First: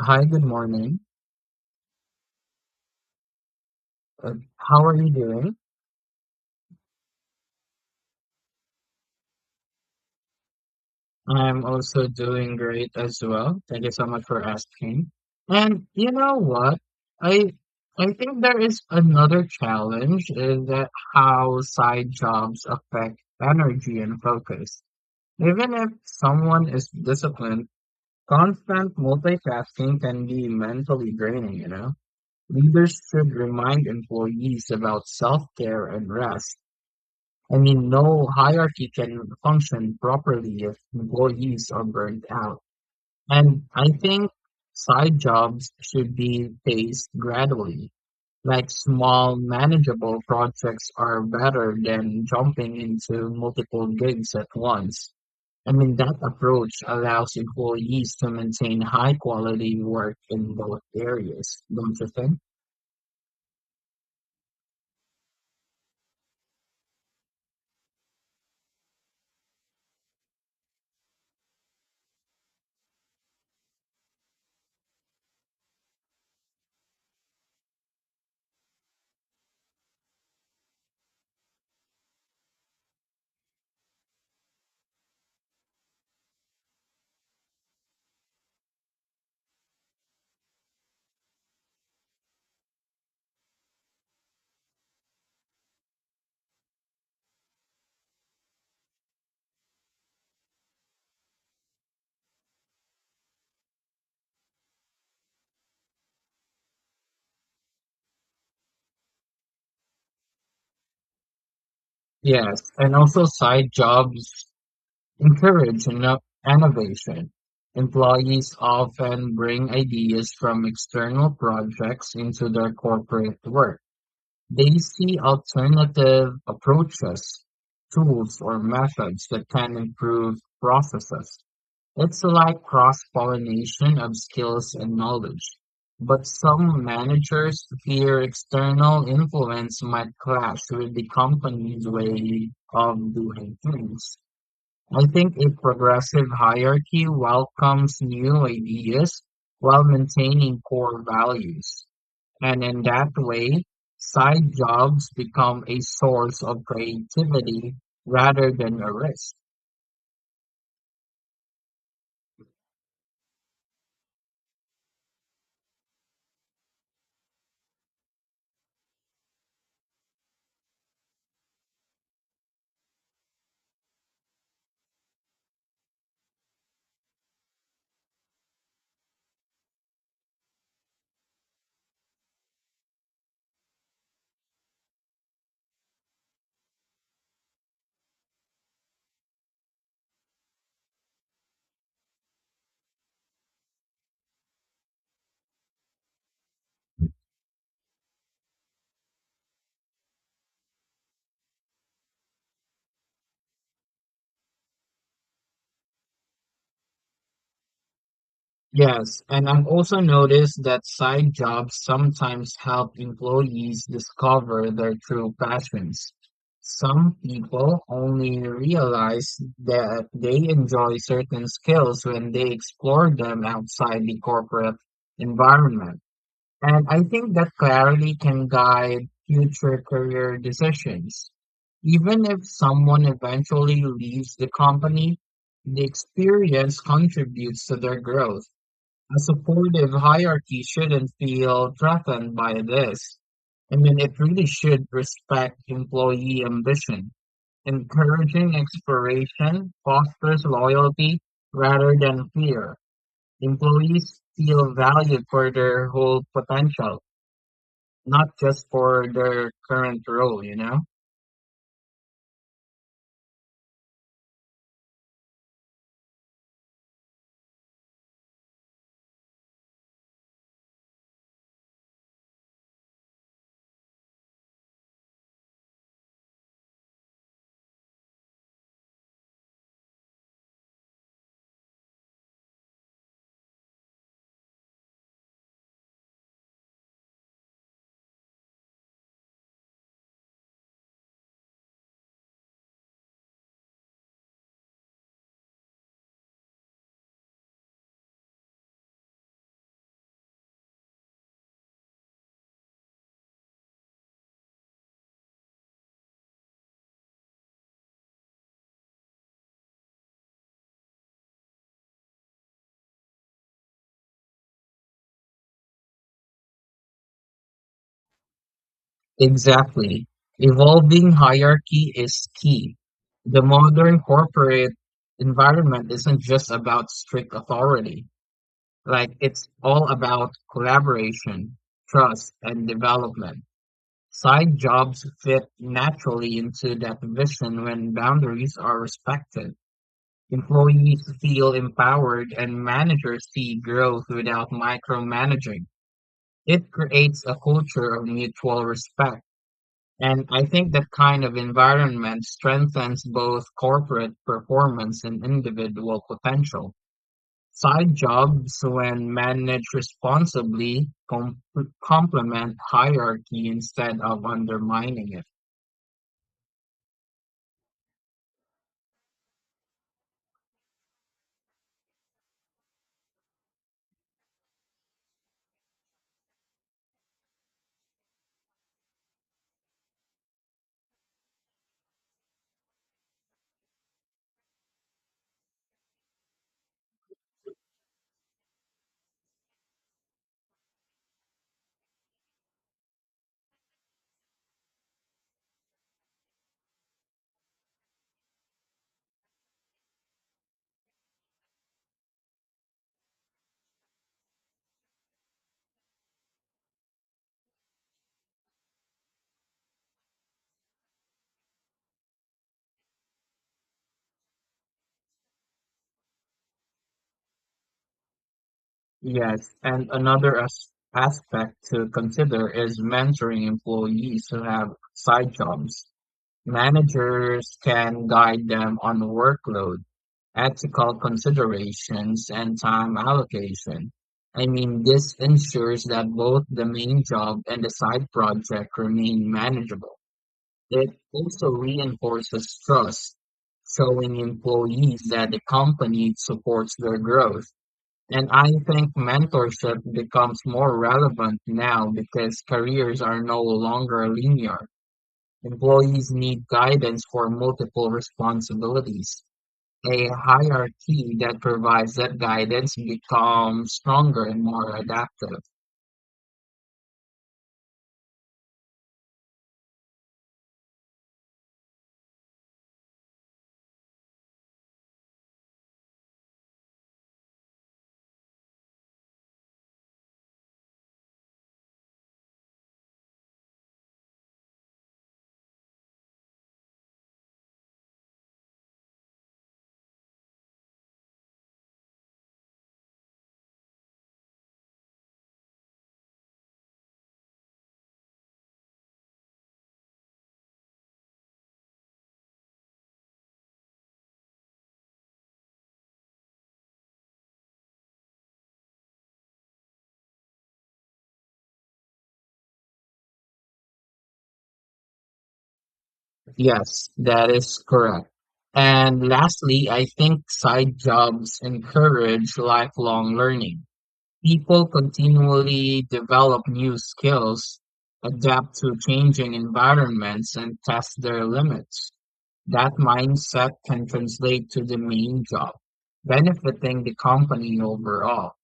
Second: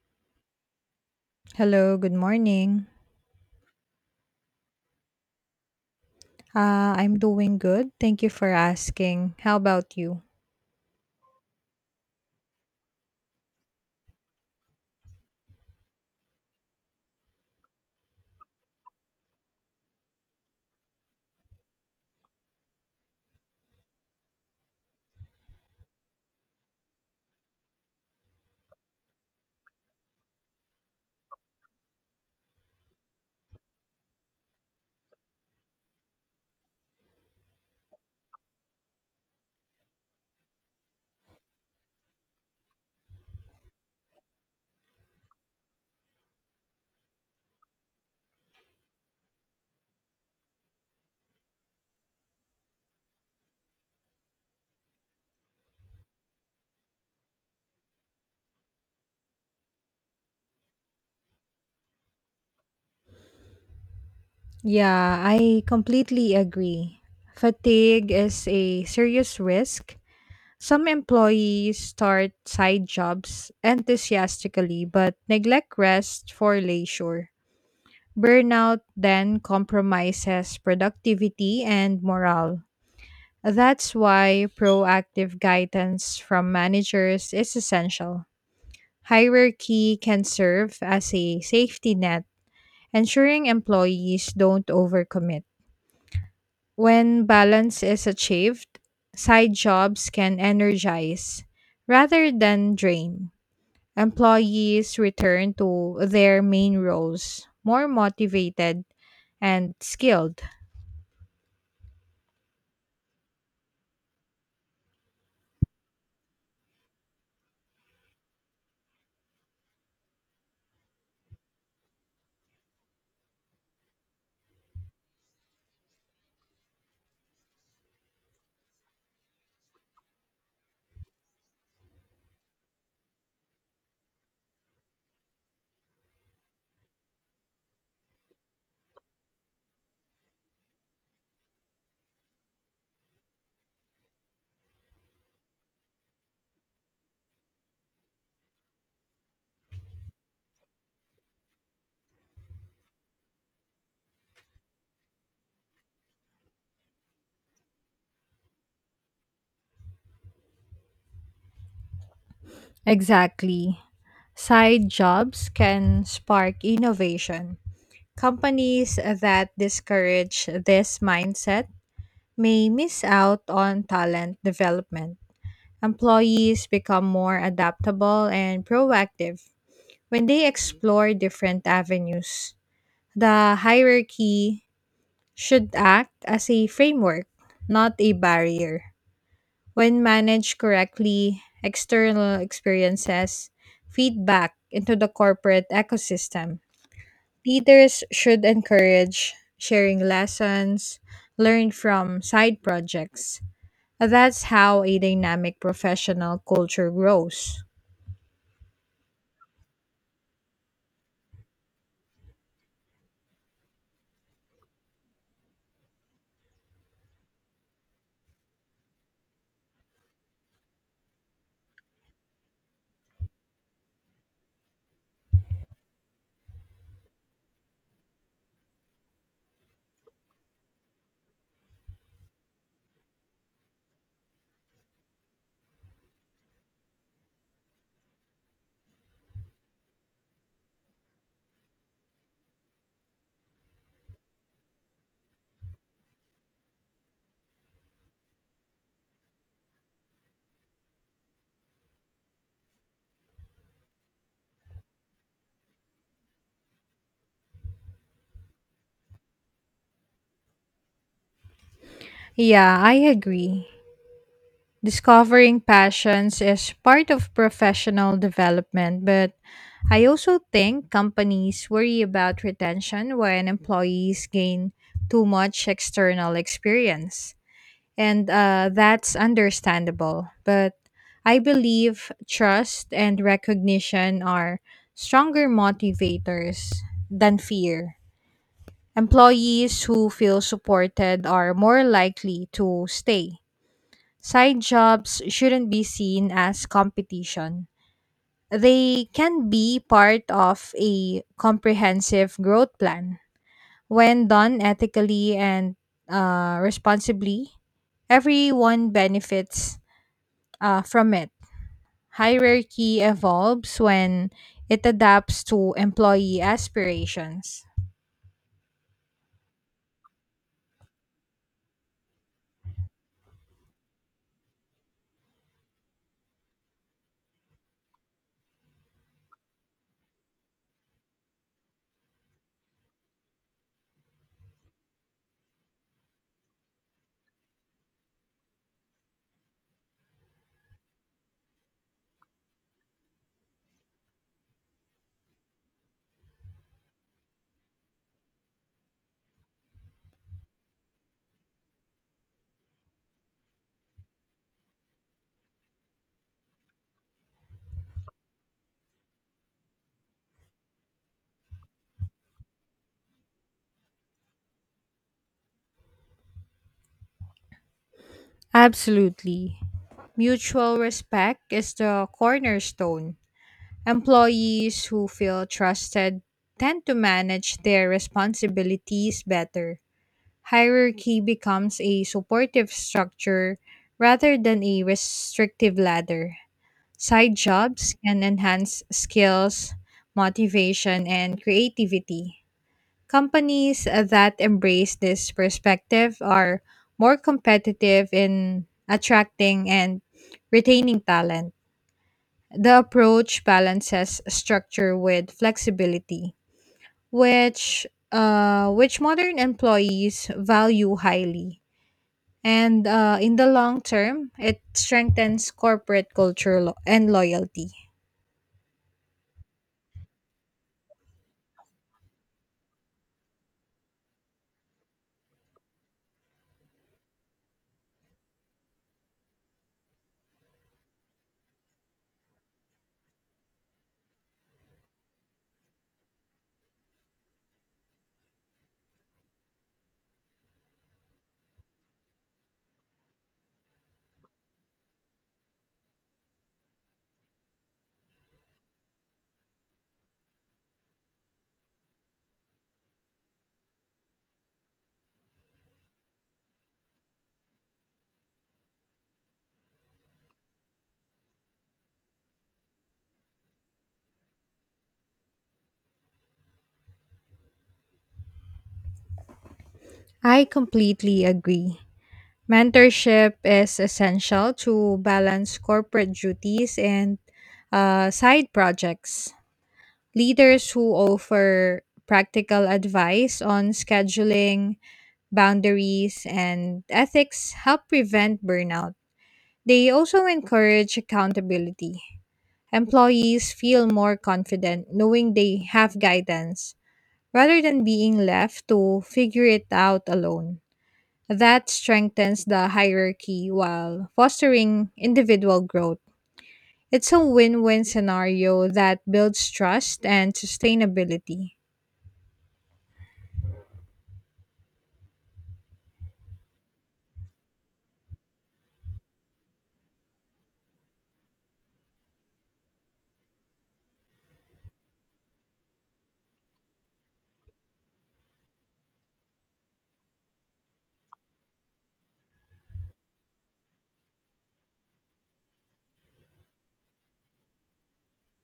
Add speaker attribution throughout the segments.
Speaker 1: Hi, good morning.
Speaker 2: Hello, good morning.
Speaker 1: How are you doing?
Speaker 2: I'm doing good. Thank you for asking. How about you?
Speaker 1: I'm also doing great as well. Thank you so much for asking. And you know what? I I think there is another challenge is that how side jobs affect energy and focus. Even if someone is disciplined, constant multitasking can be mentally draining, you know? Leaders should remind employees about self-care and rest. I mean, no hierarchy can function properly if employees are burnt out. And I think side jobs should be phased gradually. Like small, manageable projects are better than jumping into multiple gigs at once. I mean, that approach allows employees to maintain high quality work in both areas, don't you think?
Speaker 2: Yeah, I completely agree. Fatigue is a serious risk. Some employees start side jobs enthusiastically but neglect rest for leisure. Burnout then compromises productivity and morale. That's why proactive guidance from managers is essential. Hierarchy can serve as a safety net, ensuring employees don't overcommit. When balance is achieved, side jobs can energize rather than drain. Employees return to their main roles more motivated and skilled.
Speaker 1: Yes, and also side jobs Encourage inno- innovation. Employees often bring ideas from external projects into their corporate work. They see alternative approaches, tools, or methods that can improve processes. It's like cross-pollination of skills and knowledge. But some managers fear external influence might clash with the company's way of doing things. I think a progressive hierarchy welcomes new ideas while maintaining core values. And in that way, side jobs become a source of creativity rather than a risk.
Speaker 2: Exactly. Side jobs can spark innovation. Companies that discourage this mindset may miss out on talent development. Employees become more adaptable and proactive when they explore different avenues. The hierarchy should act as a framework, not a barrier. When managed correctly, external experiences feed back into the corporate ecosystem. Leaders should encourage sharing lessons learned from side projects. That's how a dynamic professional culture grows.
Speaker 1: Yes, and I've also noticed that side jobs sometimes help employees discover their true passions. Some people only realize that they enjoy certain skills when they explore them outside the corporate environment. And I think that clarity can guide future career decisions. Even if someone eventually leaves the company, the experience contributes to their growth. A supportive hierarchy shouldn't feel threatened by this. I mean, it really should respect employee ambition. Encouraging exploration fosters loyalty rather than fear. Employees feel valued for their whole potential, not just for their current role, you know?
Speaker 2: Yeah, I agree. Discovering passions is part of professional development, but I also think companies worry about retention when employees gain too much external experience. And That's understandable. But I believe trust and recognition are stronger motivators than fear. Employees who feel supported are more likely to stay. Side jobs shouldn't be seen as competition. They can be part of a comprehensive growth plan. When done ethically and responsibly, everyone benefits from it. Hierarchy evolves when it adapts to employee aspirations.
Speaker 1: Exactly. Evolving hierarchy is key. The modern corporate environment isn't just about strict authority. Like it's all about collaboration, trust, and development. Side jobs fit naturally into that vision when boundaries are respected. Employees feel empowered and managers see growth without micromanaging. It creates a culture of mutual respect. And I think that kind of environment strengthens both corporate performance and individual potential. Side jobs, when managed responsibly, complement hierarchy instead of undermining it.
Speaker 2: Absolutely. Mutual respect is the cornerstone. Employees who feel trusted tend to manage their responsibilities better. Hierarchy becomes a supportive structure rather than a restrictive ladder. Side jobs can enhance skills, motivation, and creativity. Companies that embrace this perspective are more competitive in attracting and retaining talent. The approach balances structure with flexibility, which modern employees value highly. And In the long term, it strengthens corporate culture and loyalty.
Speaker 1: Yes, and another aspect to consider is mentoring employees who have side jobs. Managers can guide them on workload, ethical considerations, and time allocation. I mean, this ensures that both the main job and the side project remain manageable. It also reinforces trust, showing employees that the company supports their growth. And I think mentorship becomes more relevant now because careers are no longer linear. Employees need guidance for multiple responsibilities. A hierarchy that provides that guidance becomes stronger and more adaptive.
Speaker 2: I completely agree. Mentorship is essential to balance corporate duties and side projects. Leaders who offer practical advice on scheduling, boundaries and ethics help prevent burnout. They also encourage accountability. Employees feel more confident knowing they have guidance rather than being left to figure it out alone. That strengthens the hierarchy while fostering individual growth. It's a win win scenario that builds trust and sustainability.
Speaker 1: Yes, that is correct. And lastly, I think side jobs encourage lifelong learning. People continually develop new skills, adapt to changing environments, and test their limits. That mindset can translate to the main job, benefiting the company overall.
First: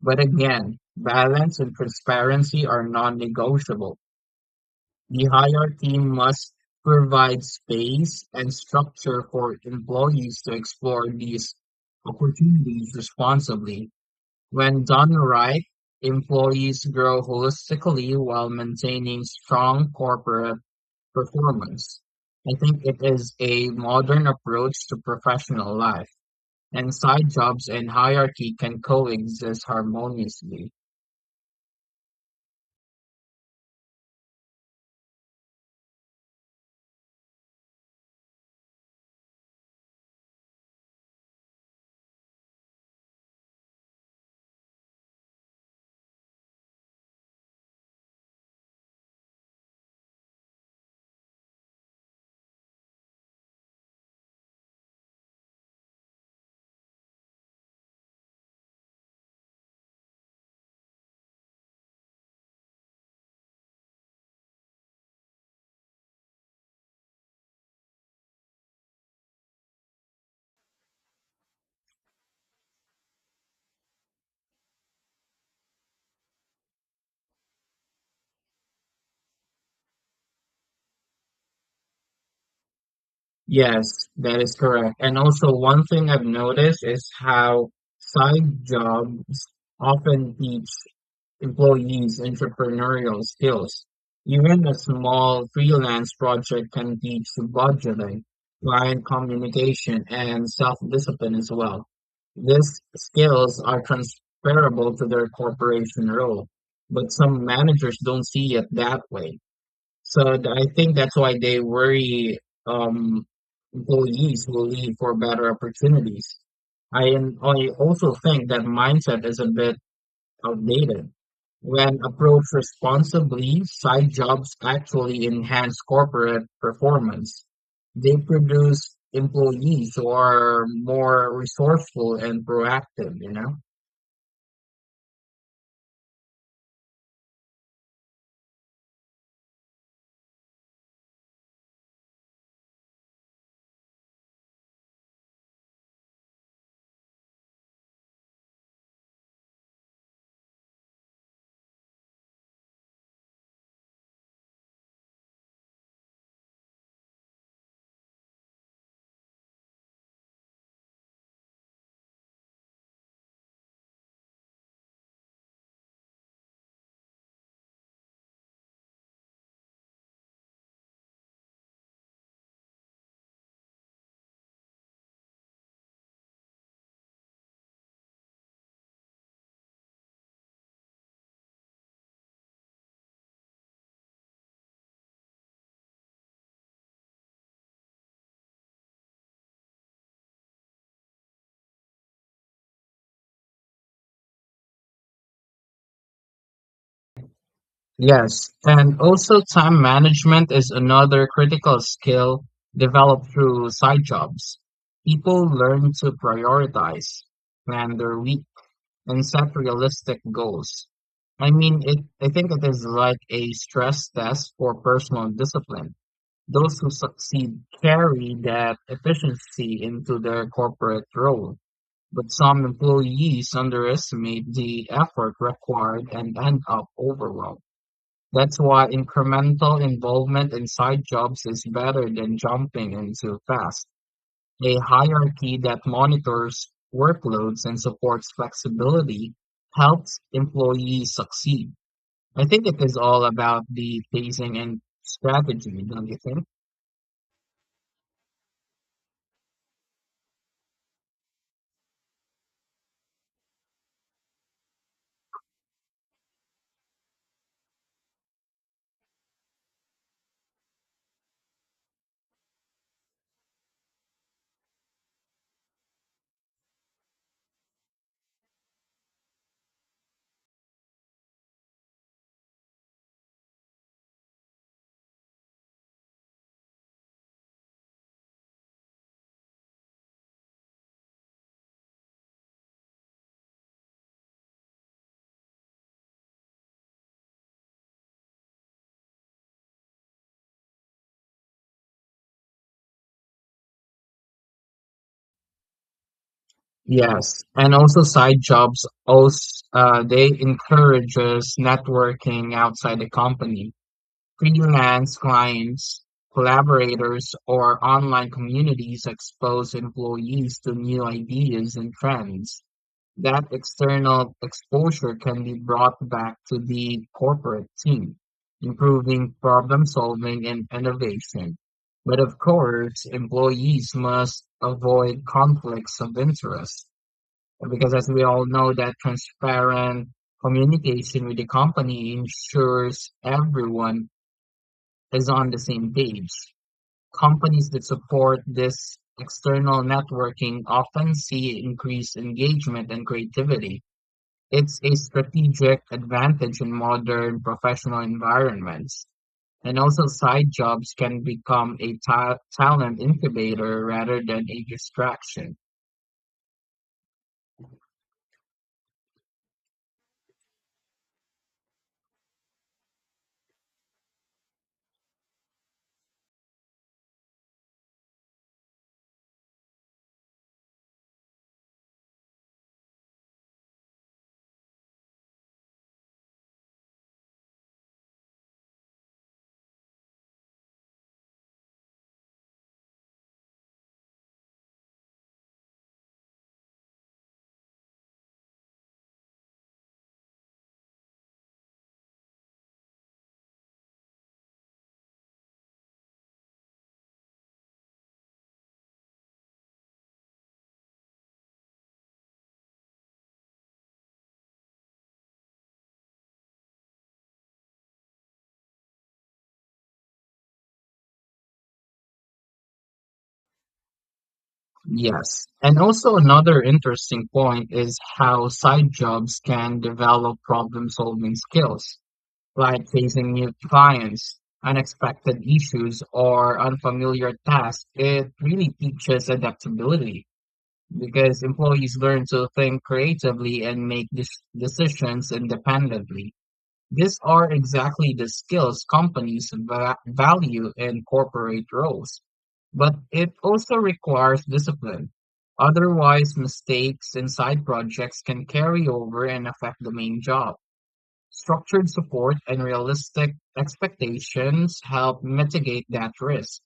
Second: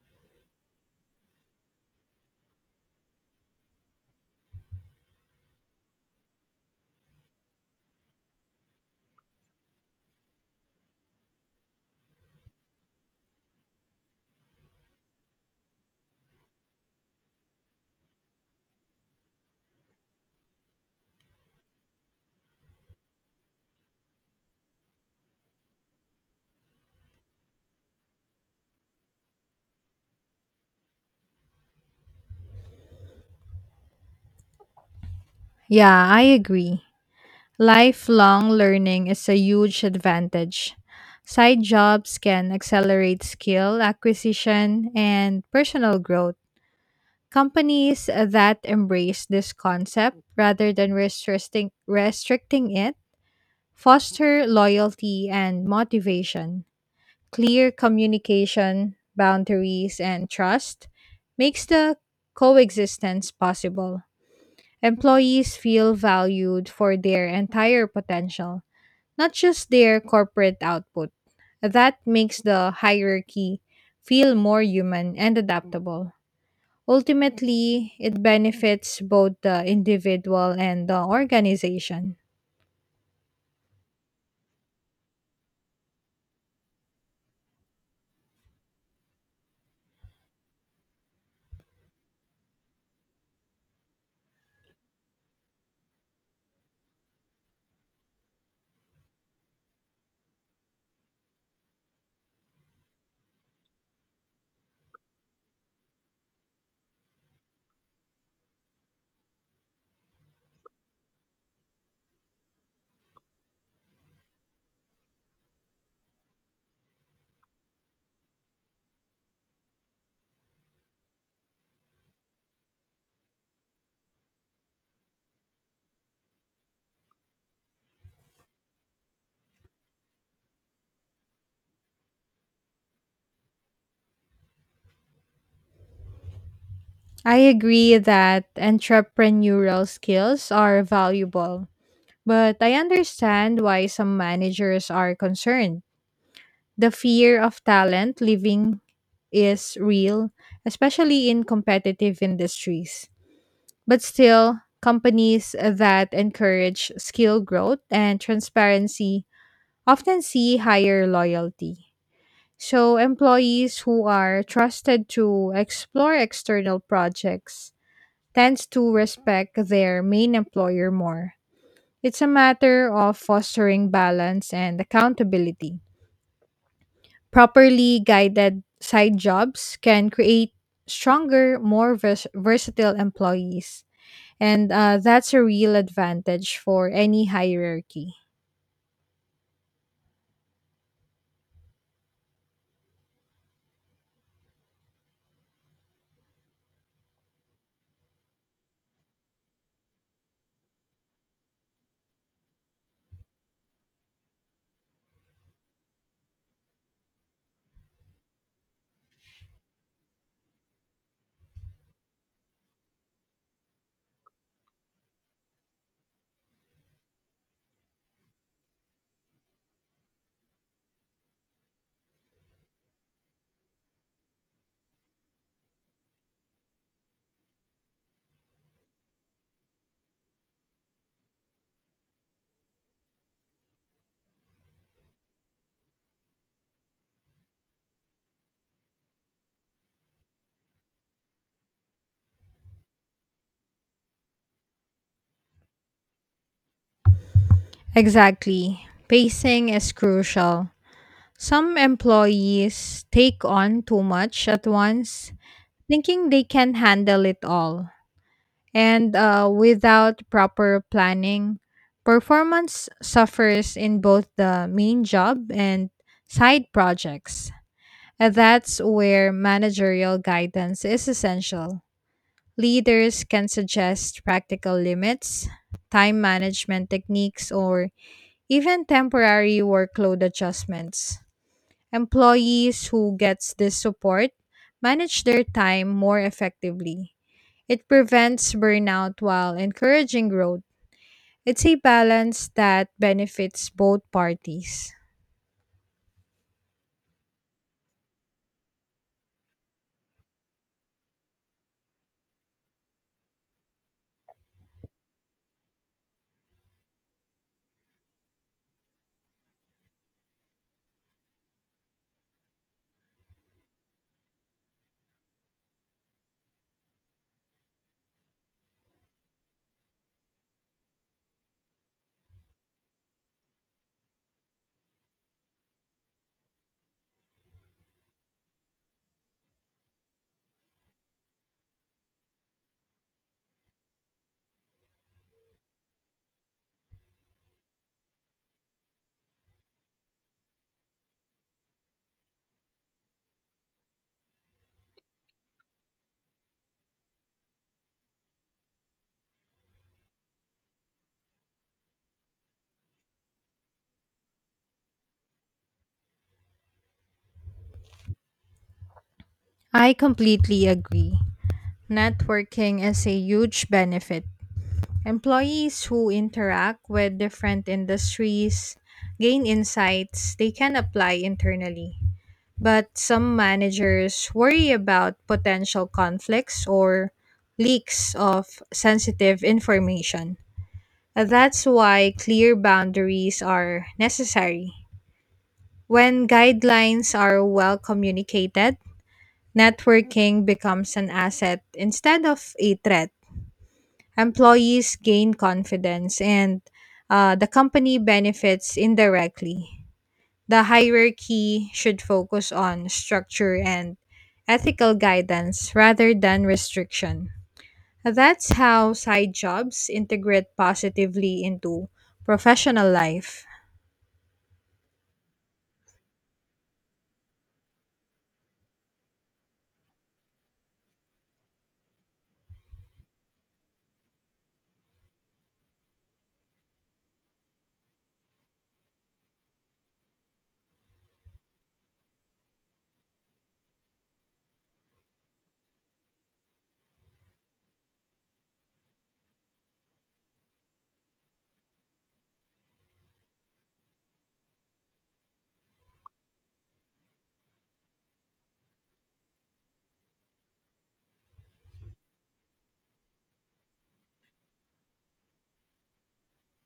Speaker 1: But again, balance and transparency are non-negotiable. The hierarchy must provide space and structure for employees to explore these opportunities responsibly. When done right, employees grow holistically while maintaining strong corporate performance. I think it is a modern approach to professional life, and side jobs and hierarchy can coexist harmoniously.
Speaker 2: Yeah, I agree. Lifelong learning is a huge advantage. Side jobs can accelerate skill acquisition and personal growth. Companies that embrace this concept rather than restricting it foster loyalty and motivation. Clear communication, boundaries, and trust makes the coexistence possible. Employees feel valued for their entire potential, not just their corporate output. That makes the hierarchy feel more human and adaptable. Ultimately, it benefits both the individual and the organization.
Speaker 1: Yes, that is correct. And also, one thing I've noticed is how side jobs often teach employees entrepreneurial skills. Even a small freelance project can teach budgeting, client communication, and self-discipline as well. These skills are transferable to their corporation role, but some managers don't see it that way. So I think that's why they worry um, employees will leave for better opportunities. I also think that mindset is a bit outdated. When approached responsibly, side jobs actually enhance corporate performance. They produce employees who are more resourceful and proactive, you know?
Speaker 2: I agree that entrepreneurial skills are valuable, but I understand why some managers are concerned. The fear of talent leaving is real, especially in competitive industries. But still, companies that encourage skill growth and transparency often see higher loyalty. So, employees who are trusted to explore external projects tends to respect their main employer more. It's a matter of fostering balance and accountability. Properly guided side jobs can create stronger, more versatile employees. And That's a real advantage for any hierarchy.
Speaker 1: Yes, and also time management is another critical skill developed through side jobs. People learn to prioritize, plan their week, and set realistic goals. I think it is like a stress test for personal discipline. Those who succeed carry that efficiency into their corporate role, but some employees underestimate the effort required and end up overwhelmed. That's why incremental involvement in side jobs is better than jumping into fast. A hierarchy that monitors workloads and supports flexibility helps employees succeed. I think it is all about the phasing and strategy, don't you think?
Speaker 2: Exactly. Pacing is crucial. Some employees take on too much at once, thinking they can handle it all. And Without proper planning, performance suffers in both the main job and side projects. And that's where managerial guidance is essential. Leaders can suggest practical limits, time management techniques, or even temporary workload adjustments. Employees who gets this support manage their time more effectively. It prevents burnout while encouraging growth. It's a balance that benefits both parties.
Speaker 1: Yes, and also side jobs, they encourages networking outside the company. Freelance clients, collaborators, or online communities expose employees to new ideas and trends. That external exposure can be brought back to the corporate team, improving problem solving and innovation. But of course, employees must avoid conflicts of interest because, as we all know, that transparent communication with the company ensures everyone is on the same page. Companies that support this external networking often see increased engagement and creativity. It's a strategic advantage in modern professional environments. And also, side jobs can become a talent incubator rather than a distraction.
Speaker 2: I completely agree. Networking is a huge benefit. Employees who interact with different industries gain insights they can apply internally. But some managers worry about potential conflicts or leaks of sensitive information. That's why clear boundaries are necessary. When guidelines are well communicated, networking becomes an asset instead of a threat. Employees gain confidence and the company benefits indirectly. The hierarchy should focus on structure and ethical guidance rather than restriction. That's how side jobs integrate positively into professional life.
Speaker 1: Yes. And also, another interesting point is how side jobs can develop problem solving skills. Like facing new clients, unexpected issues, or unfamiliar tasks, it really teaches adaptability because employees learn to think creatively and make decisions independently. These are exactly the skills companies value in corporate roles, but it also requires discipline. Otherwise, mistakes in side projects can carry over and affect the main job. Structured support and realistic expectations help mitigate that risk.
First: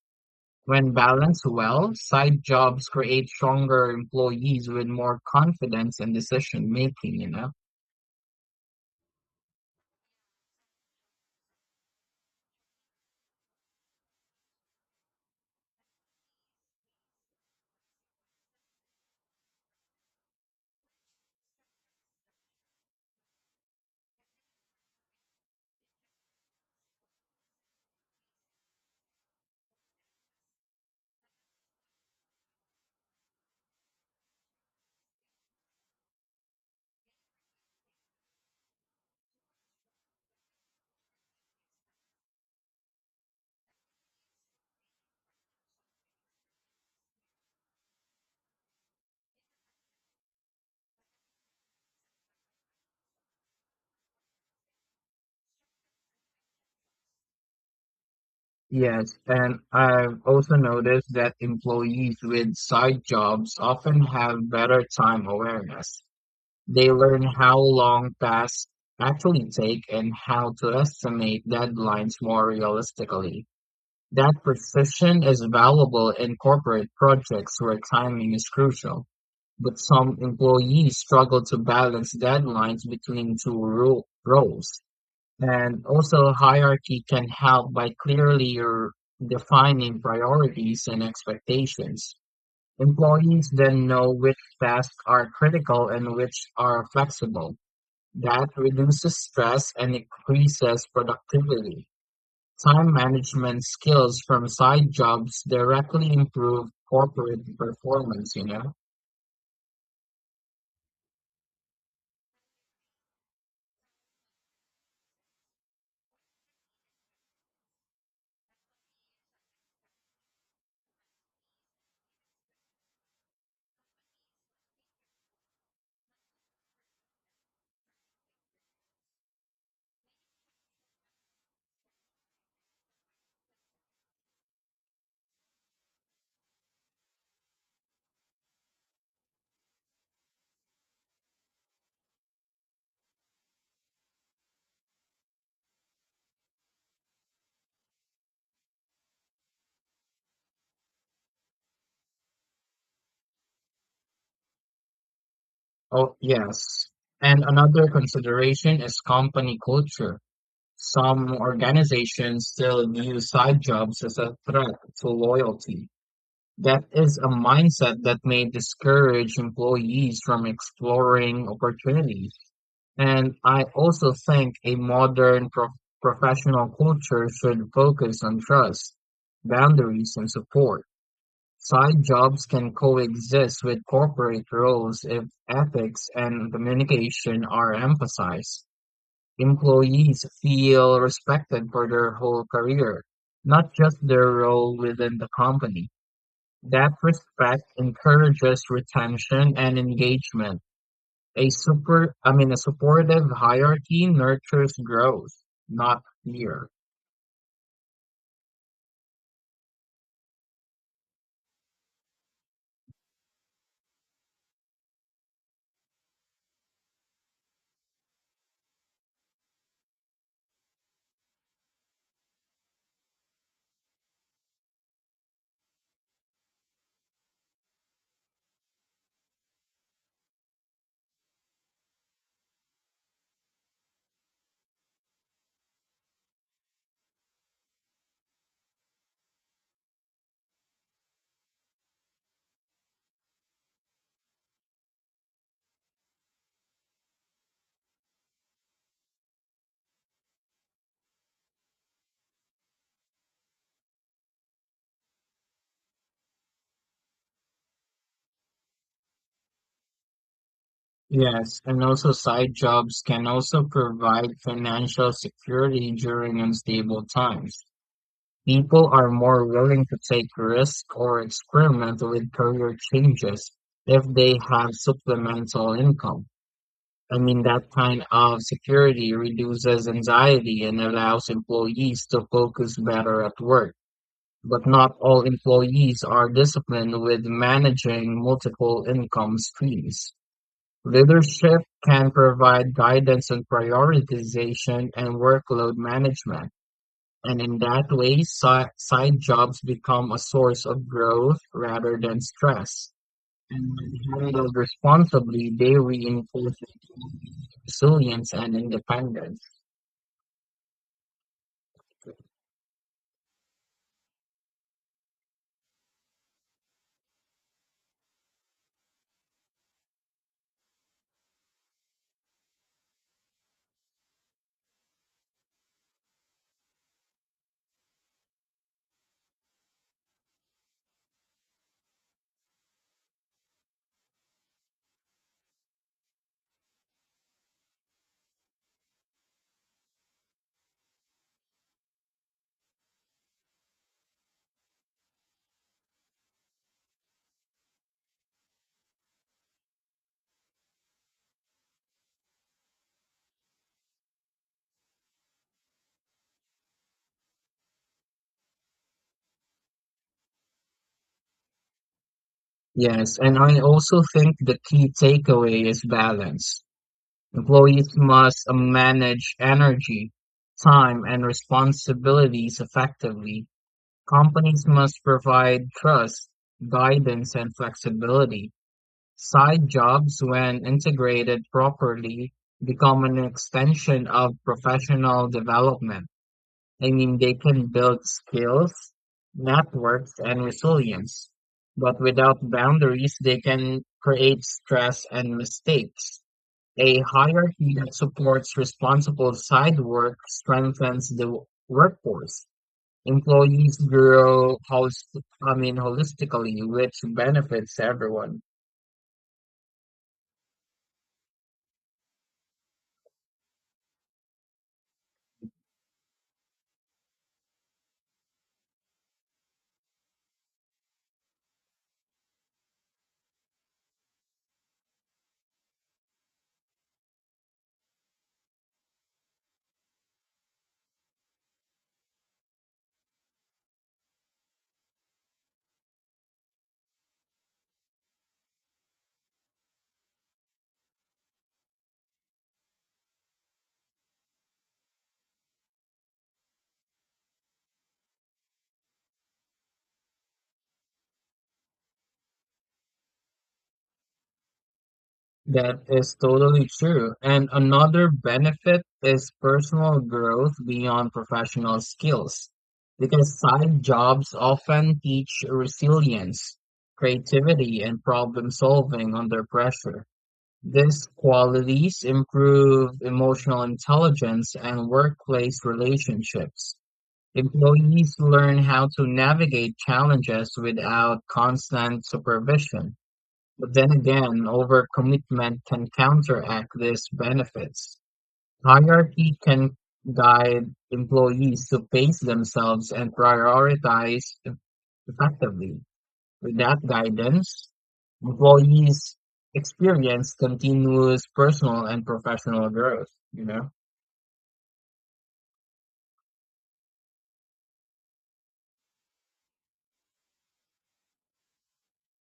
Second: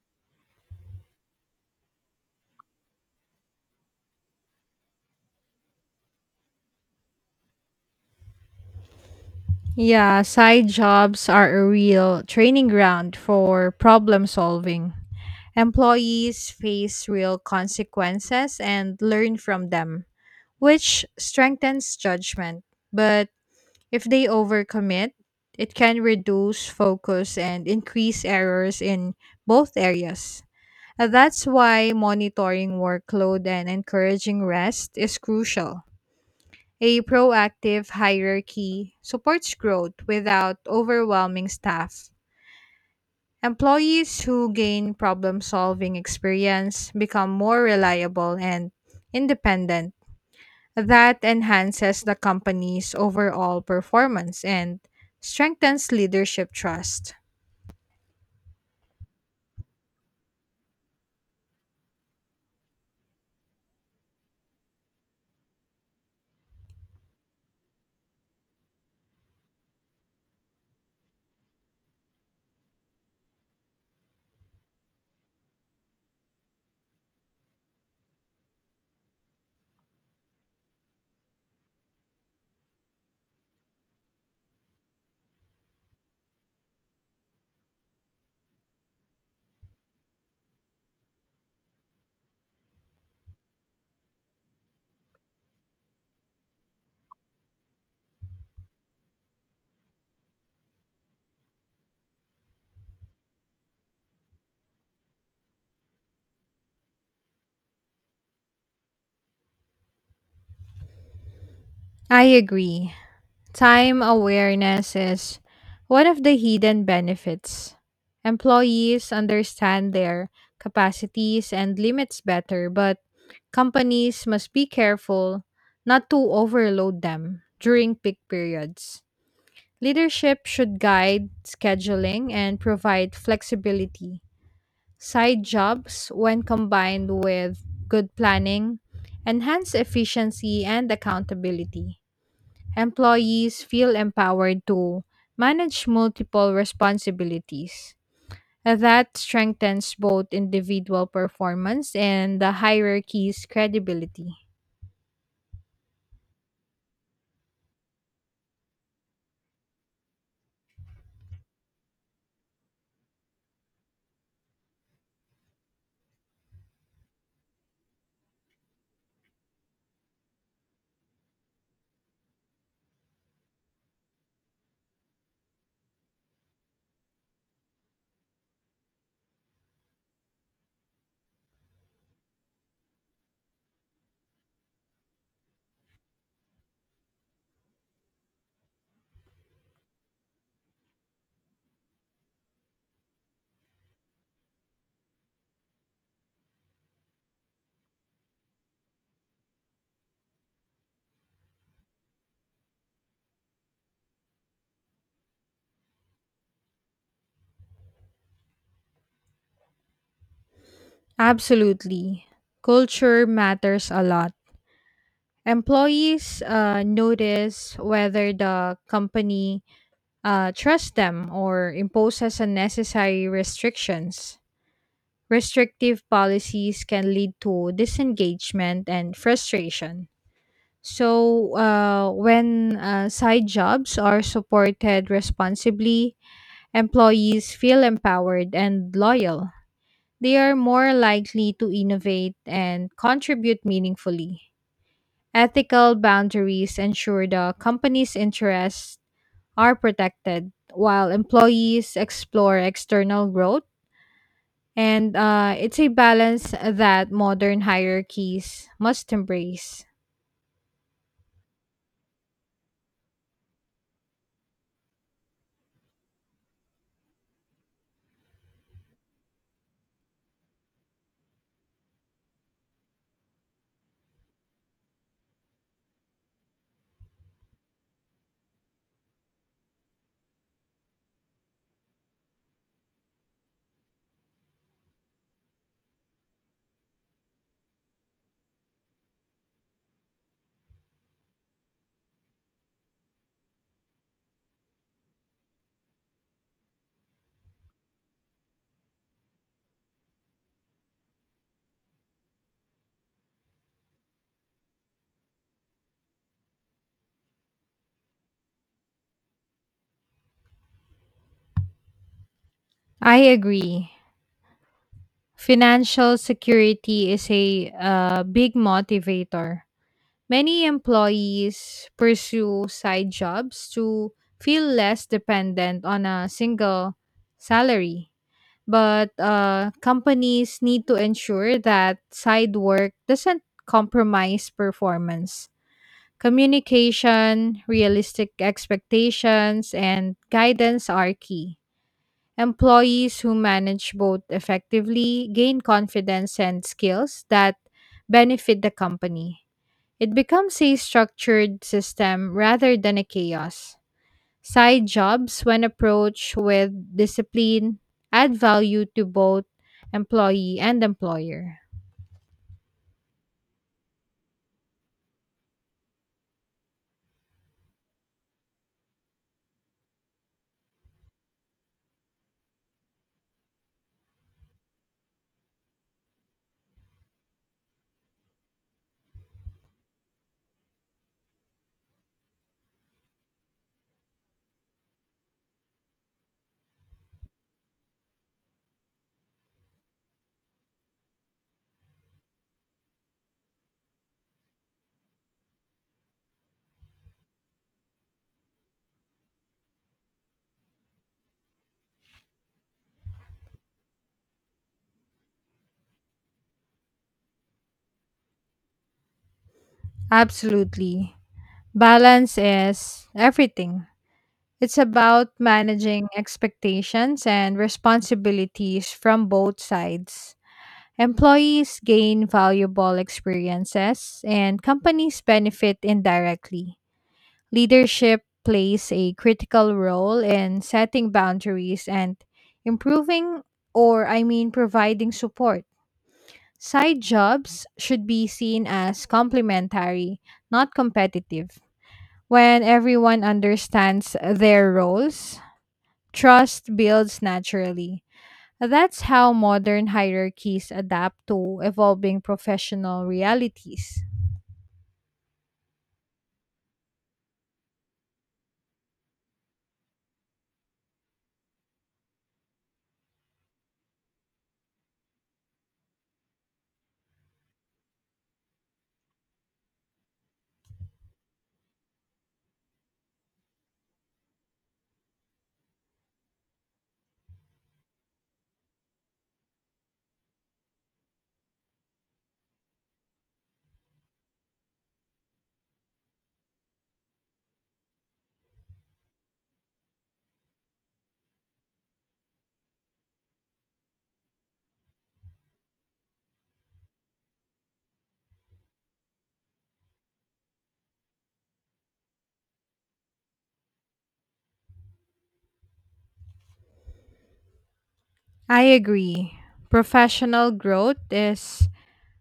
Speaker 1: When balanced well, side jobs create stronger employees with more confidence in decision making, you know?
Speaker 2: Yeah, side jobs are a real training ground for problem solving. Employees face real consequences and learn from them, which strengthens judgment. But if they overcommit, it can reduce focus and increase errors in both areas. And that's why monitoring workload and encouraging rest is crucial. A proactive hierarchy supports growth without overwhelming staff. Employees who gain problem solving experience become more reliable and independent. That enhances the company's overall performance and strengthens leadership trust.
Speaker 1: Yes, and I've also noticed that employees with side jobs often have better time awareness. They learn how long tasks actually take and how to estimate deadlines more realistically. That precision is valuable in corporate projects where timing is crucial, but some employees struggle to balance deadlines between two roles. And also, hierarchy can help by clearly defining priorities and expectations. Employees then know which tasks are critical and which are flexible. That reduces stress and increases productivity. Time management skills from side jobs directly improve corporate performance, you know?
Speaker 2: I agree. Time awareness is one of the hidden benefits. Employees understand their capacities and limits better, but companies must be careful not to overload them during peak periods. Leadership should guide scheduling and provide flexibility. Side jobs, when combined with good planning, enhance efficiency and accountability. Employees feel empowered to manage multiple responsibilities. That strengthens both individual performance and the hierarchy's credibility.
Speaker 1: Oh, yes. And another consideration is company culture. Some organizations still view side jobs as a threat to loyalty. That is a mindset that may discourage employees from exploring opportunities. And I also think a modern professional culture should focus on trust, boundaries, and support. Side jobs can coexist with corporate roles if ethics and communication are emphasized. Employees feel respected for their whole career, not just their role within the company. That respect encourages retention and engagement. I mean, a supportive hierarchy nurtures growth, not fear.
Speaker 2: Absolutely. Culture matters a lot. Employees notice whether the company trust them or imposes unnecessary restrictions. Restrictive policies can lead to disengagement and frustration. So, when side jobs are supported responsibly, employees feel empowered and loyal. They are more likely to innovate and contribute meaningfully. Ethical boundaries ensure the company's interests are protected while employees explore external growth. And It's a balance that modern hierarchies must embrace.
Speaker 1: Yes, and also side jobs can also provide financial security during unstable times. People are more willing to take risks or experiment with career changes if they have supplemental income. I mean, that kind of security reduces anxiety and allows employees to focus better at work. But not all employees are disciplined with managing multiple income streams. Leadership can provide guidance on prioritization and workload management, and in that way, side jobs become a source of growth rather than stress. And when handled responsibly, they reinforce resilience and independence.
Speaker 2: I agree. Financial security is a big motivator. Many employees pursue side jobs to feel less dependent on a single salary. But companies need to ensure that side work doesn't compromise performance. Communication, realistic expectations, and guidance are key. Employees who manage both effectively gain confidence and skills that benefit the company. It becomes a structured system rather than a chaos. Side jobs, when approached with discipline, add value to both employee and employer.
Speaker 1: Yes, and I also think the key takeaway is balance. Employees must manage energy, time, and responsibilities effectively. Companies must provide trust, guidance, and flexibility. Side jobs, when integrated properly, become an extension of professional development. I mean, they can build skills, networks, and resilience. But without boundaries, they can create stress and mistakes. A hierarchy that supports responsible side work strengthens the workforce. Employees grow I mean, holistically, which benefits everyone.
Speaker 2: Absolutely. Balance is everything. It's about managing expectations and responsibilities from both sides. Employees gain valuable experiences, and companies benefit indirectly. Leadership plays a critical role in setting boundaries and improving, or I mean, providing support. Side jobs should be seen as complementary, not competitive. When everyone understands their roles, trust builds naturally. That's how modern hierarchies adapt to evolving professional realities.
Speaker 1: That is totally true. And another benefit is personal growth beyond professional skills, because side jobs often teach resilience, creativity, and problem solving under pressure. These qualities improve emotional intelligence and workplace relationships. Employees learn how to navigate challenges without constant supervision. But then again, overcommitment can counteract these benefits. Hierarchy can guide employees to pace themselves and prioritize effectively. Without guidance, employees experience continuous personal and professional growth, you know?
Speaker 2: I agree. Professional growth is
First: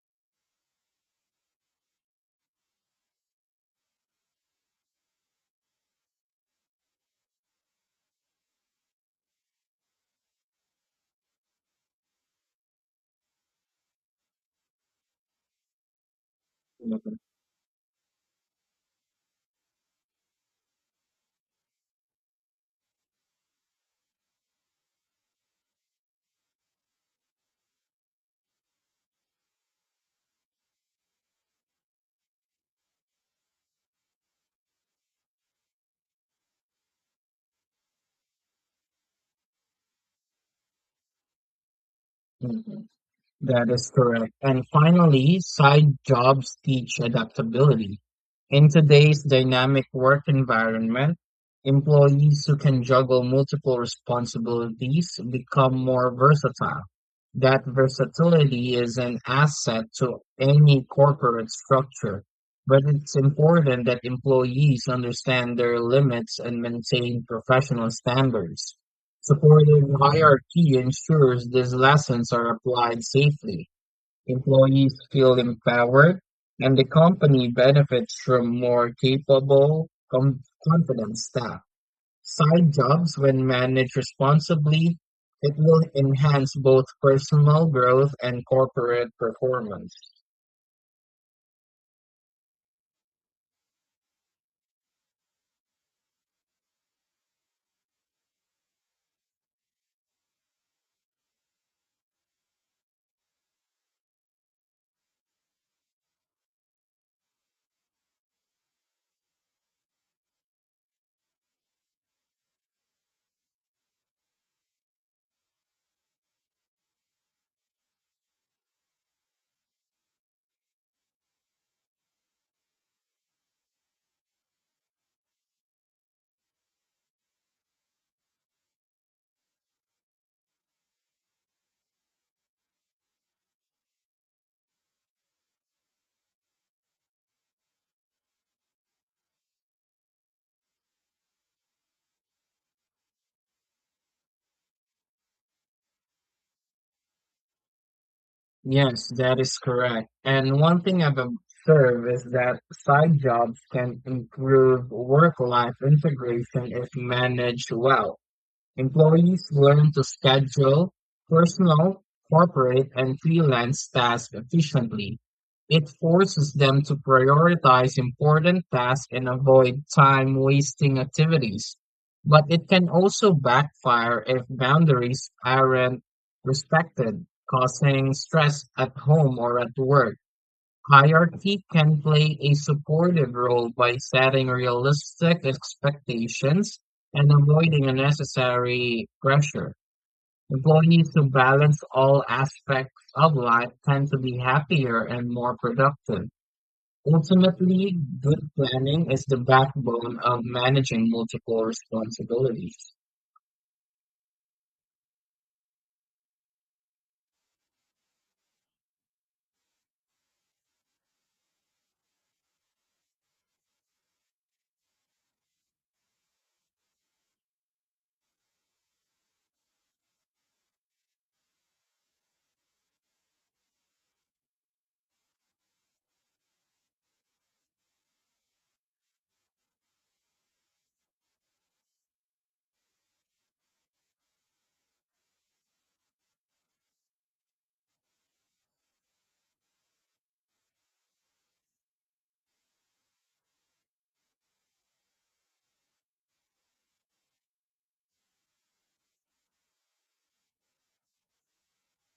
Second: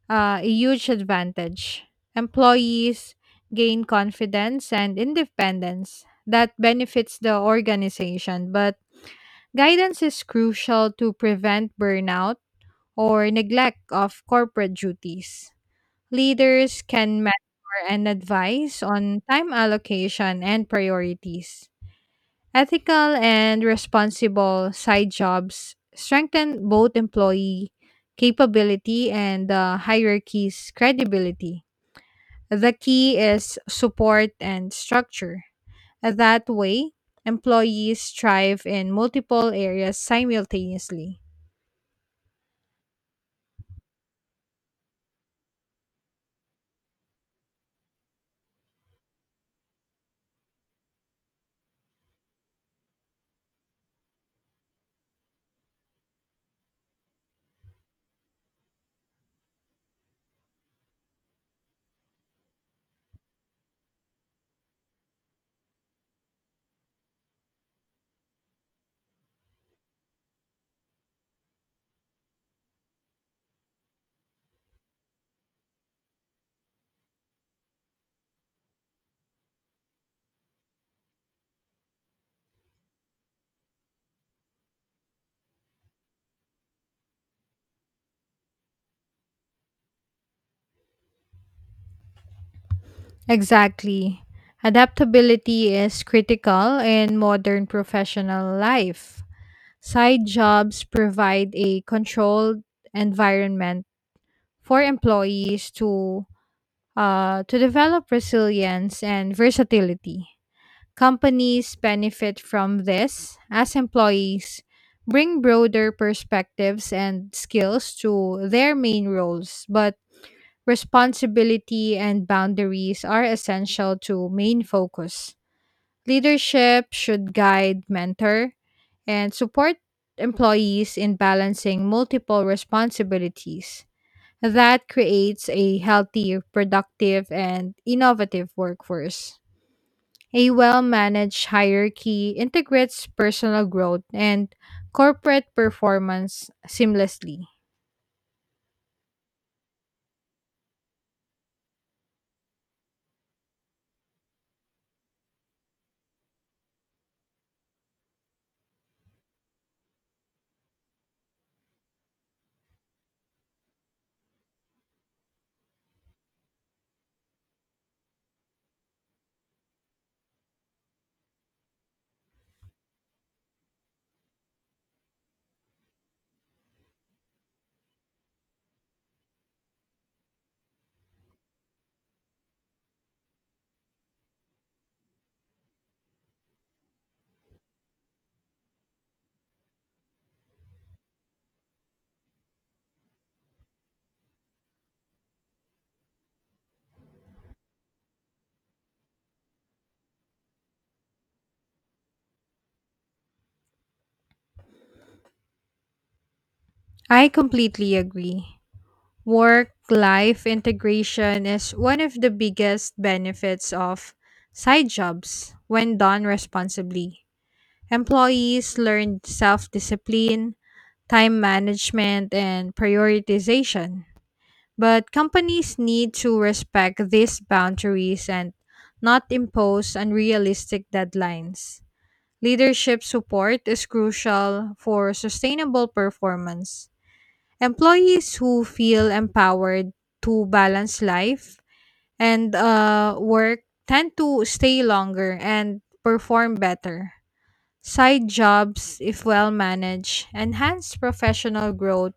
Speaker 2: a huge advantage. Employees gain confidence and independence that benefits the organization, but guidance is crucial to prevent burnout or neglect of corporate duties. Leaders can mentor and advise on time allocation and priorities. Ethical and responsible side jobs strengthen both employee capability and the hierarchy's credibility. The key is support and structure. That way, employees thrive in multiple areas simultaneously.
Speaker 1: Mhm. That is correct. And finally, side jobs teach adaptability. In today's dynamic work environment, employees who can juggle multiple responsibilities become more versatile. That versatility is an asset to any corporate structure, but it's important that employees understand their limits and maintain professional standards. Supportive hierarchy ensures these lessons are applied safely, employees feel empowered, and the company benefits from more capable, confident staff. Side jobs, when managed responsibly, it will enhance both personal growth and corporate performance.
Speaker 2: Exactly. Adaptability is critical in modern professional life. Side jobs provide a controlled environment for employees to to develop resilience and versatility. Companies benefit from this as employees bring broader perspectives and skills to their main roles, but responsibility and boundaries are essential to main focus. Leadership should guide, mentor, and support employees in balancing multiple responsibilities. That creates a healthy, productive, and innovative workforce. A well managed hierarchy integrates personal growth and corporate performance seamlessly.
Speaker 1: Yes, that is correct. And one thing I've observed is that side jobs can improve work-life integration if managed well. Employees learn to schedule personal, corporate, and freelance tasks efficiently. It forces them to prioritize important tasks and avoid time wasting activities. But it can also backfire if boundaries aren't respected, causing stress at home or at work. Hierarchy can play a supportive role by setting realistic expectations and avoiding unnecessary pressure. Employees who balance all aspects of life tend to be happier and more productive. Ultimately, good planning is the backbone of managing multiple responsibilities.
Speaker 2: I completely agree. Work life integration is one of the biggest benefits of side jobs when done responsibly. Employees learn self discipline, time management, and prioritization. But companies need to respect these boundaries and not impose unrealistic deadlines. Leadership support is crucial for sustainable performance. Employees who feel empowered to balance life and work tend to stay longer and perform better. Side jobs, if well managed, enhance professional growth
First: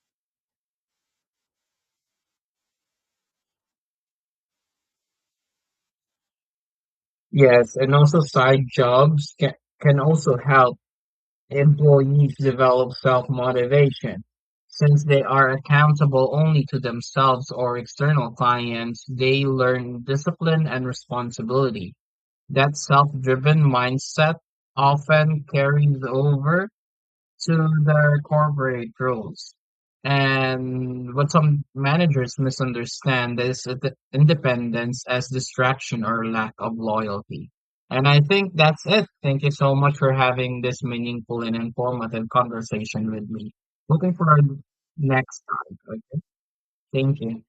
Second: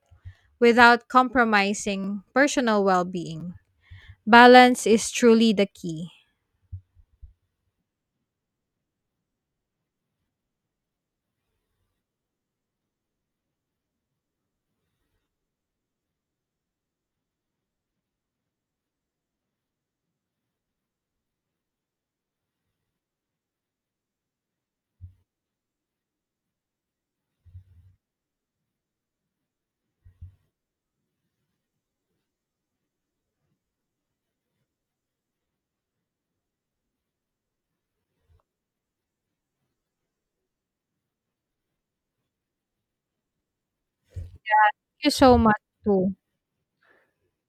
Speaker 2: without compromising personal well being. Balance is truly the key.
Speaker 1: Yes, and also side jobs can also help employees develop self-motivation. Since they are accountable only to themselves or external clients, they learn discipline and responsibility. That self-driven mindset often carries over to the corporate rules. And what some managers misunderstand is the independence as distraction or lack of loyalty. And I think that's it. Thank you so much for having this meaningful and informative conversation with me. Looking forward
Speaker 2: Thank you so
Speaker 1: next
Speaker 2: much
Speaker 1: time.
Speaker 2: too.
Speaker 1: Okay? Thank you.